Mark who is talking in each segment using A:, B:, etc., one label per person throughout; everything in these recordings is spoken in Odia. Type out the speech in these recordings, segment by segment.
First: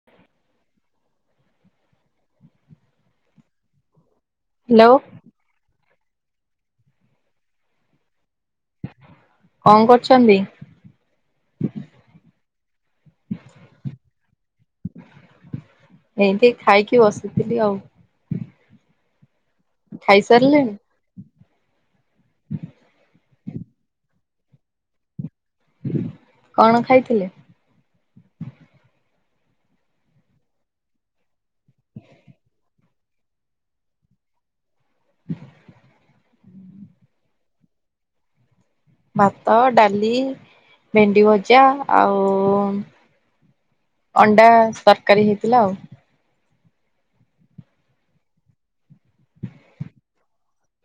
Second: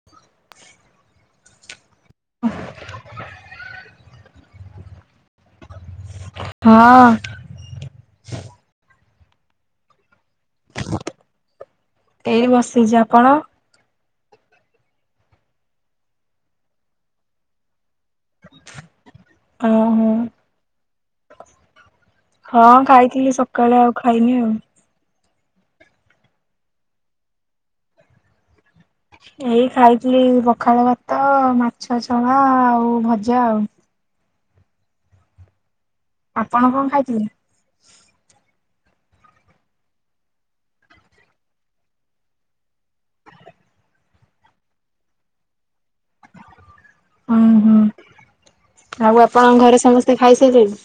A: [inaudible]
B: ହ୍ୟାଲୋ।
A: ହଁ।
B: କଁ କରୁଛନ୍ତି?
A: ଏଇଠି ବସିଛି, ଆପଣ?
B: ଏମତି ଖାଇକି ବସିଥିଲି ଆଉ।
A: ଆଁ ହୁଁ।
B: ଖାଇ ସାରିଲେଣି?
A: ହଁ ଖାଇଥିଲି ସକାଳେ ଆଉ ଖାଇନି ଆଉ।
B: କଣ ଖାଇଥିଲେ?
A: ଏଇ ଖାଇଥିଲି ପଖାଳ ଭାତ, ମାଛଛଣା ଆଉ ଭଜା ଆଉ।
B: [inaudible]
A: ଆପଣ କଁ ଖାଇଥିଲେ?
B: ଭାତ, ଡାଲି, ଭେଣ୍ଡି ଭଜା ଆଉ ଅଣ୍ଡା ତରକାରୀ ହେଇଥିଲା ଆଉ।
A: ଓଁ ହୁଁ ଆଉ ଆପଣଙ୍କ ଘରେ ସମସ୍ତେ ଖାଇସାଇଲେଣି?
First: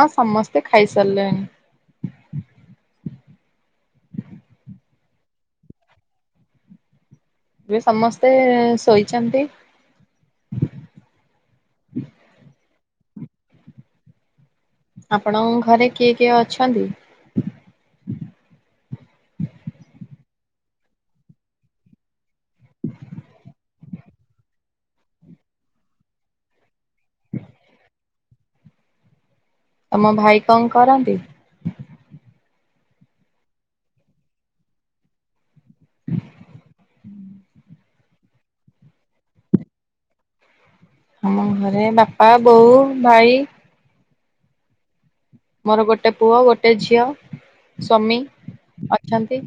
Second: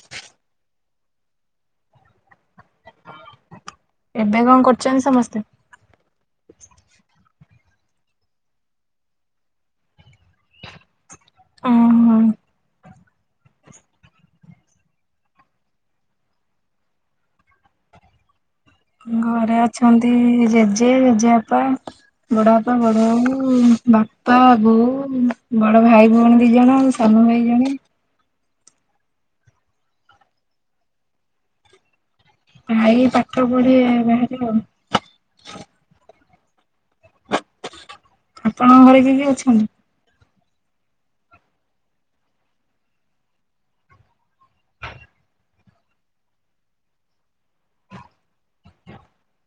B: ହଁ ସମସ୍ତେ ଖାଇ ସାରିଲେଣି।
A: ଏବେ କଁ କରୁଛନ୍ତି ସମସ୍ତେ?
B: ଏବେ ସମସ୍ତେ ଶୋଇଛନ୍ତି।
A: ଅଁ ହଁ।
B: ଆପଣଙ୍କ ଘରେ କିଏ କିଏ ଅଛନ୍ତି?
A: ଘରେ ଅଛନ୍ତି ଜେଜେ ଜେଜେବାପା ବଡ ବାପା ବଡ ବୋଉ, ବାପା ବୋଉ, ବଡ ଭାଇ ଭଉଣୀ ଦିଜଣ ସାନ ଭାଇ ଜଣେ।
B: ତମ ଭାଇ କଁ କରନ୍ତି?
A: ଭାଇ ପାଠ ପଢେ ବାହାରେ ଆଉ। ଆପଣଙ୍କ ଘରେ କିଏ କିଏ ଅଛନ୍ତି?
B: ଆମ ଘରେ ବାପା ବୋଉ ଭାଇ ମୋର ଗୋଟେ ପୁଅ ଗୋଟେ ଝିଅ ସ୍ୱାମୀ ଅଛନ୍ତି।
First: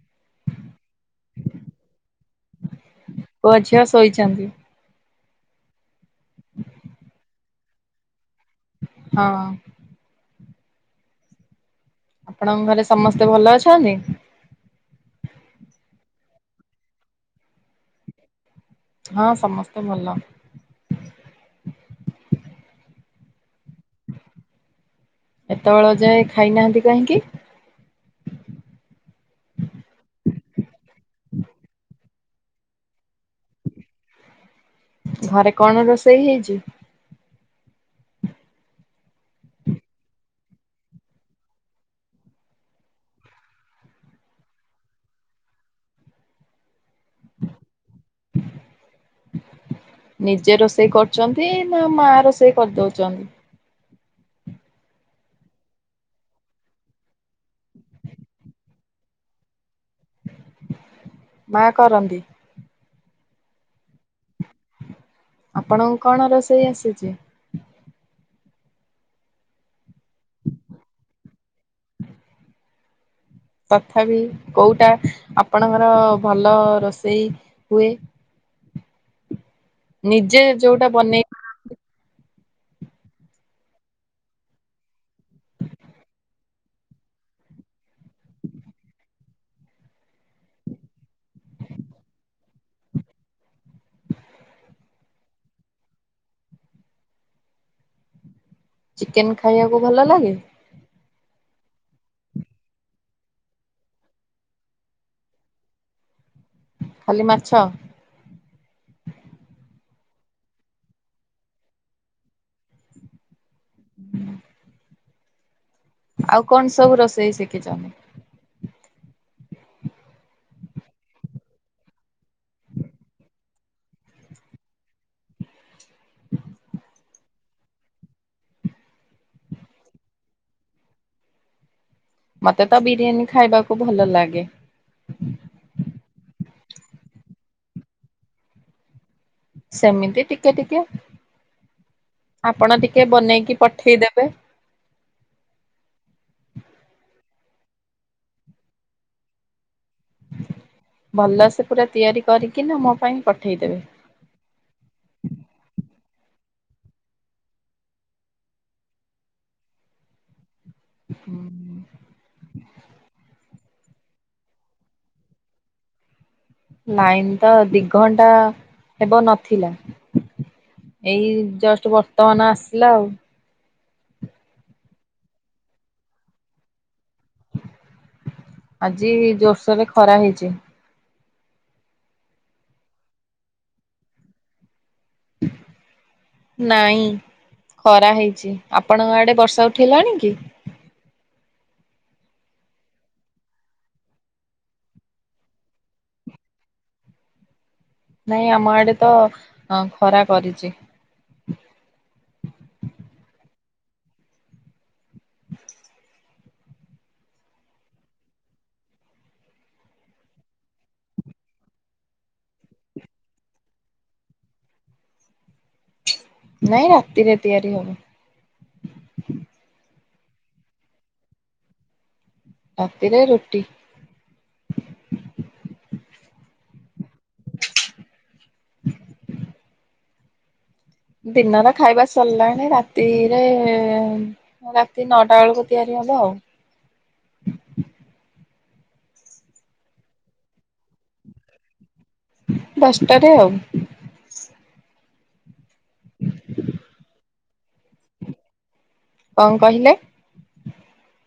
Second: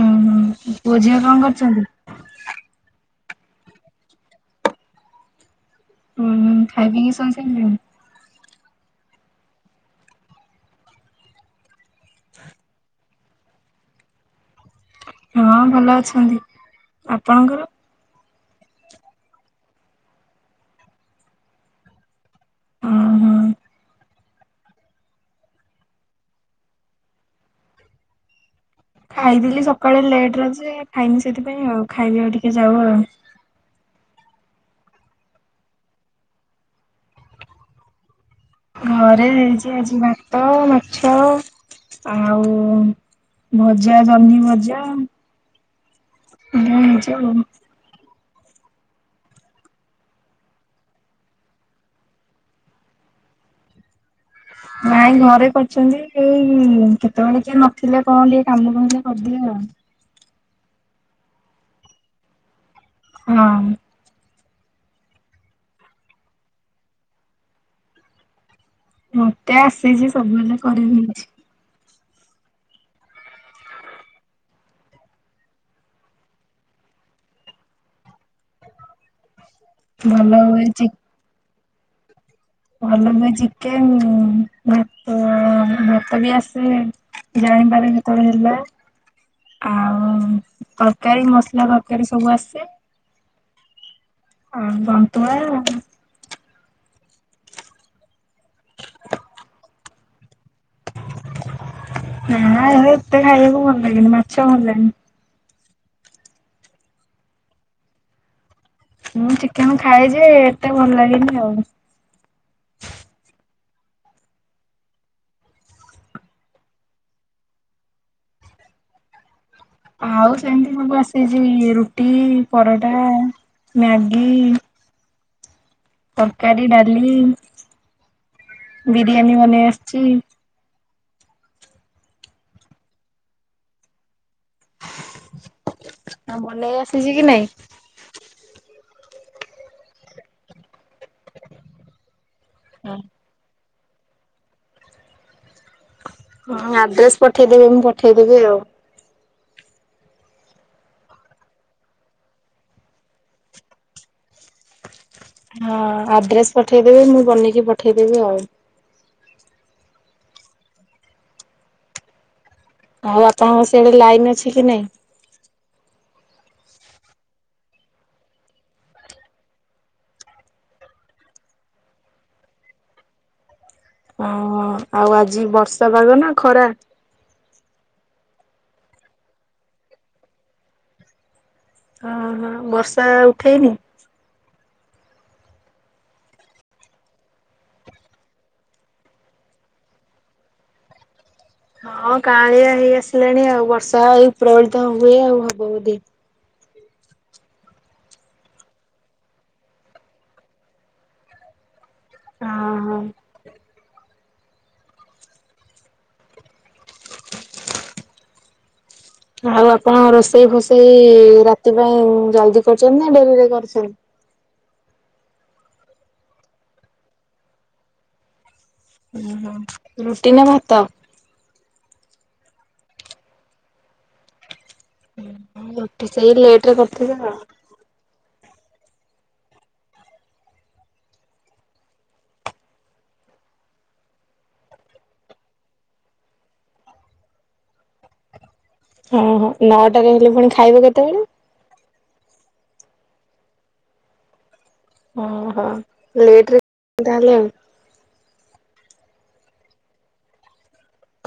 A: ଉଁ ହୁଁ, ପୁଅ ଝିଅ କଣ କରୁଛନ୍ତି?
B: ପୁଅ‌ ଝିଅ ଶୋଇଛନ୍ତି।
A: ଉଁ ହୁଁ ଖାଇ ପିିଇ ସୋଇ ସାଇ ଲେଣି।
B: ହଁ। ଆପଣଙ୍କ ଘରେ ସମସ୍ତେ ଭଲ ଅଛନ୍ତି?
A: ହଁ ଭଲ ଅଛନ୍ତି, ଆପଣଙ୍କର?
B: ହଁ ସମସ୍ତେ ଭଲ।
A: ଓହୋ
B: ଏତେବେଳ ଯାଏ ଖାଇନାହାନ୍ତି କାହିଁକି?
A: ଖାଇଥିଲି ସକାଳେ ଲେଟ ରେ ଯେ ଖାଇନି ସେଥିପାଇଁ ଆଉ ଖାଇବି ଆଉ ଟିକେ ଯାଉ ଆଉ।
B: ଘରେ କଣ ରୋଷେଇ ହେଇଛି?
A: ଘରେ ହେଇଛି ଆଜି ଭାତ ମାଛ ଆଉ ଭଜା ଜହ୍ନି ଭଜା। ଏଇଆ ହେଉଛି ଆଉ।
B: ନିଜେ ରୋଷେଇ କରୁଛନ୍ତି ନା ମା ରୋଷେଇ କରିଦଉଛନ୍ତି?
A: ନାଇଁ ଘରେ କରିଛନ୍ତି କେତେବେଳେ କିଏ ନଥିଲେ କଣ ଟିକେ କାମ କହିଲେ କରିଦିଏ ଆଉ।
B: ମା କରନ୍ତି।
A: ହଁ
B: ଆପଣଙ୍କୁ କଣ ରୋଷେଇ ଆସିଛି?
A: ମତେ ଆସିଛି ସବୁ ହେଲେ କରିନି କିଛି।
B: ତଥାପି କୋଉଁଟା ଆପଣଙ୍କର ଭଲ ରୋଷେଇ ହୁଏ
A: ଭଲ
B: ନିଜେ
A: ହୁଏ ଚି
B: ଯୋଉଟା ବନେଇ
A: ଭଲ ବି ଚିକେନ୍ ଭାତ ବି ଆସେ ଜାଣିପରେ କେତେବେଳେ ହେଲା। ଆଉ ତରକାରୀ ମସଲା ତରକାରୀ ସବୁ ଆସେ ହଁ ଦନ୍ତୁଆ
B: ଚିକେନ ଖାଇବାକୁ ଭଲ ଲାଗେ
A: ନା ଏତେ ଖାଇବାକୁ ଭଲ ଲାଗେନି ମାଛ ଭଲ ଲାଗେନି
B: ଖାଲି ମାଛ
A: ମୁଁ ଚିକେନ ଖାଏ ଯେ ଏତେ ଭଲ ଲାଗେନି ଆଉ
B: ହୁଁ ଆଉ କଣ ସବୁ ରୋଷେଇ ଶିଖିଛନ୍ତି?
A: ଆଉ ସେମିତି ମୁକୁ ଆସିଛି ରୁଟି ପରଟା ମ୍ୟାଗି ତରକାରୀ ଡାଲି ବିରିୟାନୀ ବନେଇ ଆସିଛି।
B: ମତେ ତ ବିରିୟାନୀ ଖାଇବାକୁ ଭଲ ଲାଗେ।
A: ଆ ବନେଇ ଆସିଛି କି ନାଇଁ?
B: ସେମିତି ଟିକେ ଟିକେ ଆପଣ ଟିକେ ବନେଇକି ପଠେଇଦେବେ
A: ହଁ ଆଡ୍ରେସ ପଠେଇଦେବି ମୁଁ ପଠେଇଦେବି ଆଉ
B: ଭଲସେ ପୁରା ତିଆରି କରିକି ନା ମୋ ପାଇଁ ପଠେଇଦେବେ।
A: ହଁ ଆଡ୍ରେସ ପଠେଇଦେବି ମୁଁ ବନେଇକି ପଠେଇଦେବି ଆଉ
B: ହୁଁ
A: ଆଉ ଆପଣଙ୍କ ସିଆଡେ ଲାଇନ୍ ଅଛି କି ନାଇଁ?
B: ଲାଇନ ତ ଦି ଘଣ୍ଟା ହେବ ନଥିଲା ଏଇ ଜଷ୍ଟ ବର୍ତ୍ତମାନ ଆସିଲା ଆଉ
A: ଓ ଆଉ ଆଜି ବର୍ଷା ପାଗ ନା ଖରା?
B: ଆଜି ଜୋରସୋର ରେ ଖରା ହେଇଛି।
A: ହ ହ ବର୍ଷା ଉଠେଇନି।
B: ନାଇଁ ଖରା ହେଇଛି ଆପଣଙ୍କ ଆଡେ ବର୍ଷା ଉଠିଲାଣି କି?
A: ହଁ କାଳିଆ ହେଇ ଆସିଲାଣି ଆଉ ବର୍ଷା ଉପ୍ରବଳିତ ହୁଏ ଆଉ ହବ ବୋଧେ
B: ନାଇଁ ଆମ ଆଡେ ତ ଖରା କରିଛି।
A: ହଁ ହଁ ଆଉ ଆପଣ ରୋଷେଇ ଫୋଷେଇ ରାତି ପାଇଁ ଜଲଦି କରୁଛନ୍ତି ନା ଡେରିରେ କରୁଛନ୍ତି?
B: ନାଇଁ ରାତିରେ ତିଆରି ହବ।
A: ଓହୋ ରୁଟି ନା ଭାତ?
B: ରାତିରେ ରୁଟି।
A: ରୁଟି ସେଇ ଲେଟ୍ ରେ କରିଥିବେ ଆଉ।
B: ଦିନର ଖାଇବା ସରିଲାଣି ରାତିରେ? ରାତି ନଅଟା ଅଳକୁ ତିଆରି ହବ ଆଉ।
A: ହଁ ହଁ ନଅଟାରେ ହେଲେ ପୁଣି ଖାଇବେ କେତେବେଳେ?
B: ଦଶଟା ରେ ଆଉ।
A: ଓହୋ ଲେଟ ରେ ତାହେଲେ ଆଉ।
B: କଣ କହିଲେ?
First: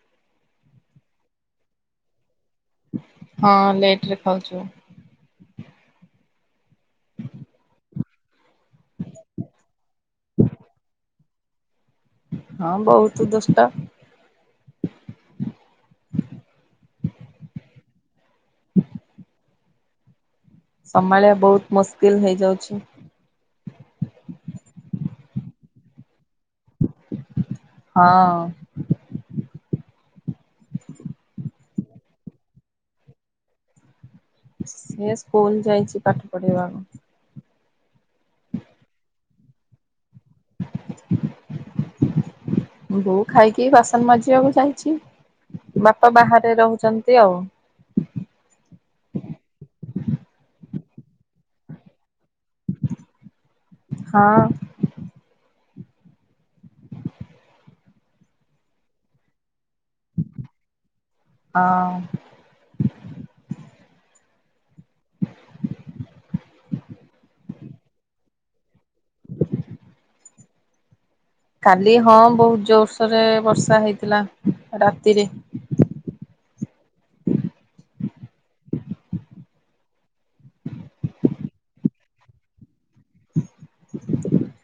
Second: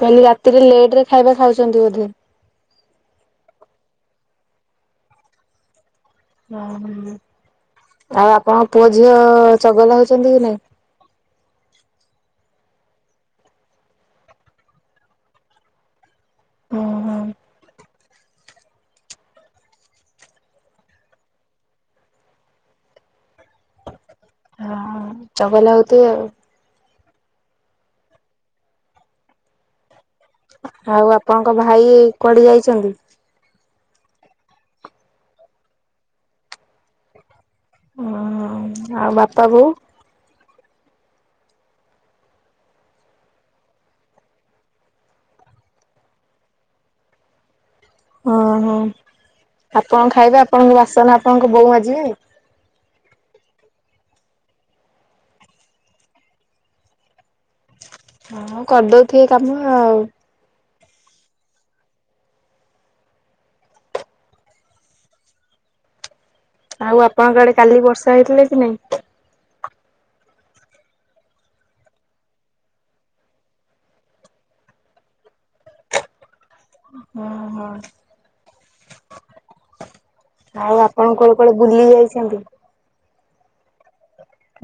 A: କହିଲି ରାତିରେ ଲେଟ ରେ ଖାଇବା ଖାଉଛନ୍ତି ବୋଧେ।
B: ହଁ ଲେଟରେ ଖାଉଚୁ।
A: ଓ ହୋ ଆଉ ଆପଣଙ୍କ ପୁଅ, ଝିଅ ଚଗଲା ହଉଛନ୍ତି କି ନାଇଁ?
B: ହଁ ବହୁତୁ ଦୁଷ୍ଟ।
A: ଉଁ ହୁଁ।
B: ସମାଳିବା ବହୁତ ମୁସ୍କିଲ୍ ହେଇଯାଉଛି।
A: ହଁ ଚଙ୍ଗଲା ହଉଥିବେ ଆଉ।
B: ହଁ।
A: ଆଉ ଆପଣଙ୍କ ଭାଇ କୁଆଡେ ଯାଇଛନ୍ତି?
B: ସେ ସ୍କୁଲ ଯାଇଛି ପାଠ ପଢେଇବାକୁ।
A: ଅଁ ହ ଆଉ ବାପା ବୋଉ।
B: ବୋଉ ଖାଇକି ବାସନ ମାଜିବାକୁ ଯାଇଛି। ବାପା ବାହାରେ ରହୁଛନ୍ତି ଆଉ।
A: ଓଁ ହୋ ଆପଣ ଖାଇବେ ଆପଣଙ୍କ ବାସନା ଆପଣଙ୍କ ବୋଉ ମାଜିବେ।
B: ହଁ।
A: ହଁ କରିଦଉଥିବେ କାମ ଆଉ।
B: ହଁ।
A: ଆଉ ଆପଣଙ୍କ ଆଡେ କାଲି ବର୍ଷା ହେଇଥିଲା କି ନାଇଁ?
B: କାଲି ହଁ ବହୁତ ଜୋର ସୋର ରେ ବର୍ଷା ହେଇଥିଲା ରାତିରେ।
A: ହୁଁ। ହଁ। ଆଉ ଆପଣ କୁଆଡେ କୁଆଡେ ବୁଲି ଯାଇଛନ୍ତି?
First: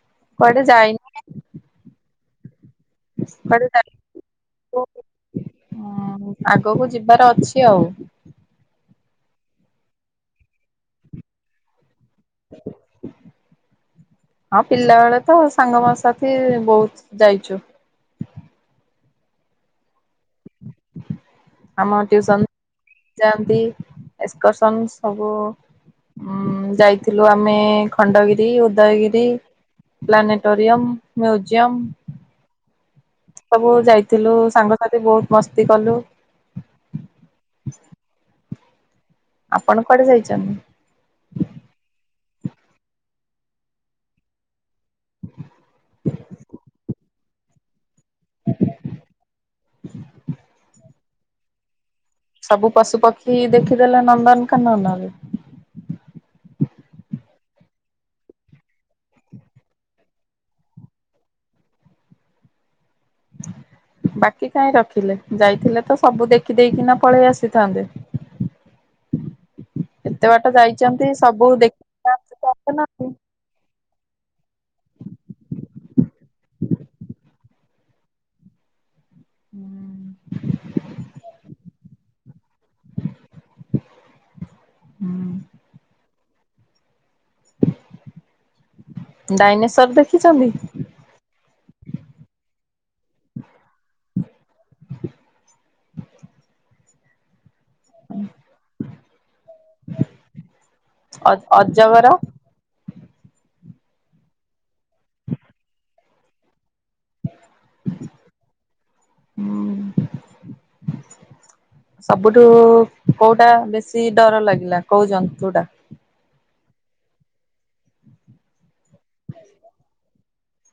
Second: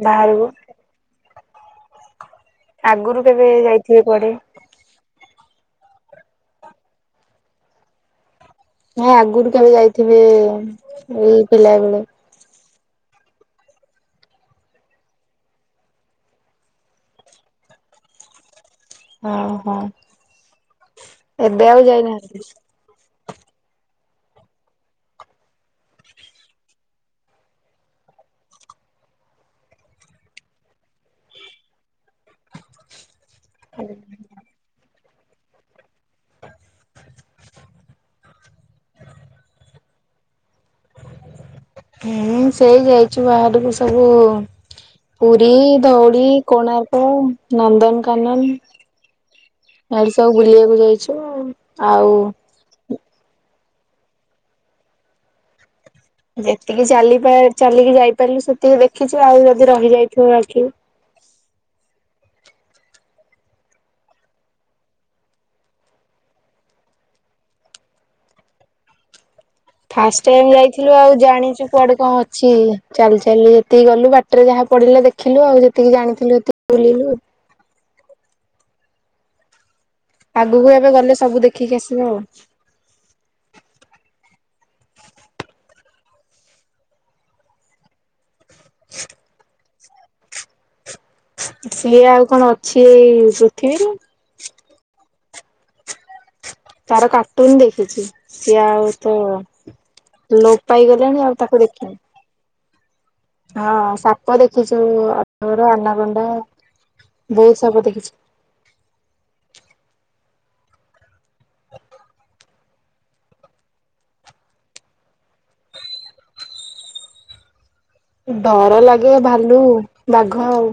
A: ବାହାରକୁ।
B: କୁଆଡେ ଯାଇନି
A: ଆଗରୁ କେବେ
B: କୁଆଡେ ଯାଇନୁ
A: ଯାଇଥିବେ କୁଆଡେ?
B: ହଁ ଆଗକୁ ଯିବାର ଅଛି ଆଉ।
A: ନାଁଇ ଆଗୁରୁ କେବେ ଯାଇଥିବେ ଏଇ ପିଲାବେଳେ।
B: ହଁ ପିଲାବେଳେ ତ ସାଙ୍ଗ ମ ସାଥି ବହୁତ ଯାଇଛୁ।
A: ଓ ହୋ।
B: ଆମ
A: ଯାଇନାହାନ୍ତି?
B: ଟିଉସନ ଯାଆନ୍ତି ଏସ୍କର୍ଶନ ସବୁ। ଉଁ ଯାଇଥିଲୁ ଆମେ ଖଣ୍ଡଗିରି ଉଦୟଗିରି। Planetarium museum. ସବୁ ଯାଇଥିଲୁ ସାଙ୍ଗସାଥି ବହୁତ ମସ୍ତି କଲୁ। ଆପଣ କୁଆଡେ ଯାଇଚନ୍ତି?
A: ମୁଁ ସେଇ ଯାଇଛୁ ବାହାରକୁ ସବୁ। ପୁରୀ, ଧଉଳି, କୋଣାର୍କ, ନନ୍ଦନ କାନନ ଇଆଡେ ସବୁ ବୁଲିବାକୁ ଯାଇଛୁ ଆଉ।
B: ସବୁ ପଶୁ ପକ୍ଷୀ ଦେଖିଦେଲ ନନ୍ଦନ କାନନରେ।
A: ଯେତିକି ଚାଲିପା ଚାଲିକି ଯାଇପାରିଲୁ ସେତିକି ଦେଖିଛୁ ଆଉ ଯଦି ରହିଯାଇଥିବ ବାକି। [unintelligible]
B: ବାକି କାଇଁ ରଖିଲେ ଯାଇଥିଲେ ତ ସବୁ ଦେଖି ଦେଇକିନା ପଳେଇ ଆସିଥାନ୍ତେ।
A: ଫାଷ୍ଟ
B: ଏତେ ବାଟ
A: ଟାଇମି ଯାଇଥିଲୁ
B: ଯାଇଛନ୍ତି
A: ଆଉ
B: ସବୁ
A: ଜାଣିଛୁ କୁଆଡେ
B: ଦେଖିକିନା
A: କଣ ଅ
B: ଆସିଥାନ୍ତେ ନା ଆଉ।
A: ଚାଲି ଚାଲି ଯେତିକି ଗଲୁ ବାଟରେ ଯାହା ପଡିଲା ଦେଖିଲୁ ଆଉ ଯେତିକି ଜାଣିଥିଲୁ ସେତିକି ବୁଲିଲି।
B: ହୁଁ
A: ଆଗକୁ ଏବେ ଗଲେ ସବୁ ଦେଖିକି ଆସିବ ଆଉ।
B: ହୁଁ ଡାଇନେଶର ଦେଖିଛନ୍ତି?
A: ସିଏ ଆଉ କଣ ଅଛି ଏଇ ପୃଥିବୀରୁ? ତାରା କା ଟୁନ ଦେଖିଛି ସିଏ ଆଉ ତ ଲୋପ ପାଇଗଲେଣି
B: ଅ
A: ଆଉ ତାକୁ ଦେଖିଲଣି।
B: ଅଜଗର?
A: ହଁ ସାପ ଦେଖିଛୁ ଅଜଗର ଆନା ଗଣ୍ଡା ବହି ସବୁ ଦେଖିଛୁ।
B: ହୁଁ। ସବୁଠୁ କୋଉଟା ବେଶୀ ଡର ଲାଗିଲା କୋଉ ଜନ୍ତୁଟା।
A: ଡର ଲାଗେ ଭାଲୁ ବାଘ ଆଉ।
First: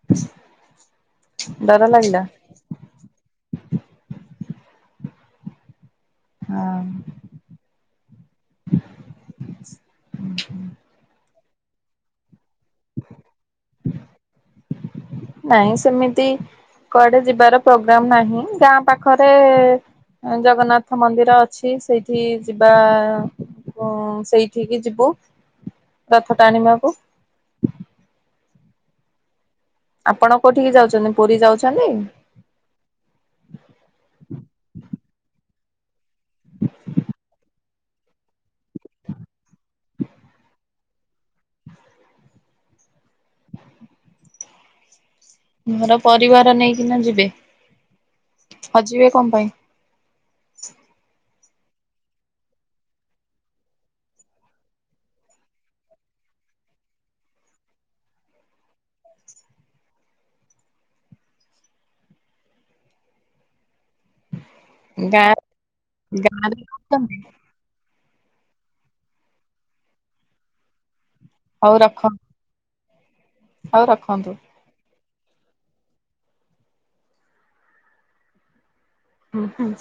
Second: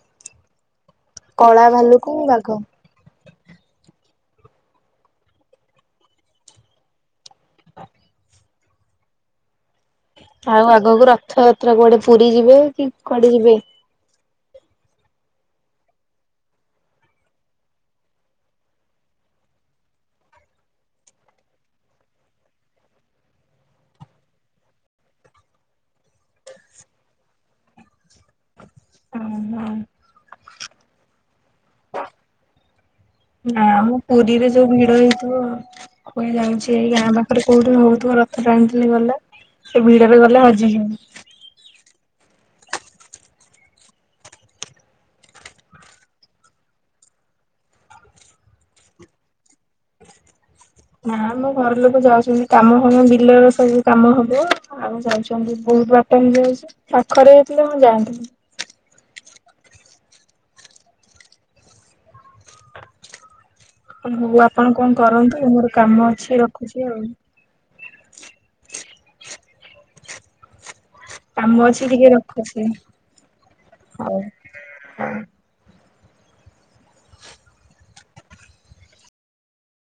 B: [inaudible]
A: କଳା
B: ଡର
A: ଭାଲୁକୁ
B: ଲାଗିଲା
A: ବାଘ।
B: ଓହଁ।
A: ଆଉ ଆଗକୁ ରଥଯାତ୍ରା କୁଆଡେ ପୁରୀ ଯିବେ କି କୁଆଡେ ଯିବେ।
B: ନାଇଁ ସେମିତି କୁଆଡେ ଯିବାର ପ୍ରୋଗ୍ରାମ ନାହିଁ ଗାଁ ପାଖରେ ଜଗନ୍ନାଥ ମନ୍ଦିର ଅଛି ସେଇଠି ଯିବା। ଊ ସେଇଠିକି ଯିବୁ ରଥ ଟାଣିବାକୁ।
A: ହୁଁ ହୁଁ।
B: ଆପଣ କୋଉଠିକି ଯାଉଛନ୍ତି ପୁରୀ ଯାଉଛନ୍ତି?
A: ନା ଆମ ପୁରୀରେ ଯୋଉ ଭିଡ ହେଇଥିବ। କୁଏ ଯାଉଛି ଏଇ ଗାଁ ପାଖରେ କୋଉଠି ହଉଥିବ ରଥ ଟାଣିଥିଲି ଗଲା। ସେ ଭିଡ ରେ ଗଲେ ହଜିଯିବୁ।
B: ଘର ପରିବାର ନେଇକିନା ଯିବେ ହଯିବେ କଣ ପାଇଁ?
A: ନା ଆମ ଘର ଲୋକ ଯାଉଛନ୍ତି କାମ ହବ ବିଲର ସବୁ କାମ ହବ। ଆଉ ଯାଉଛନ୍ତି ବହୁତ ବାଟ ମୁ ଯାଉଛି ପାଖରେ ଯାଇଥିଲେ ମୁଁ ଯାଆନ୍ତିନି। ହଉ ଆପଣ କଣ
B: ଗାଁ
A: କରନ୍ତୁ ମୋର କାମ ଅଛି
B: ଗାଁରେ
A: ରଖୁଛି ଆଉ।
B: ରହୁଛନ୍ତି
A: କାମ
B: ହଉ
A: ଅଛି
B: ରଖ
A: ଟିକେ ରଖୁଛି ହଉ ହଉ।
B: ହୁଁ ହୁଁ।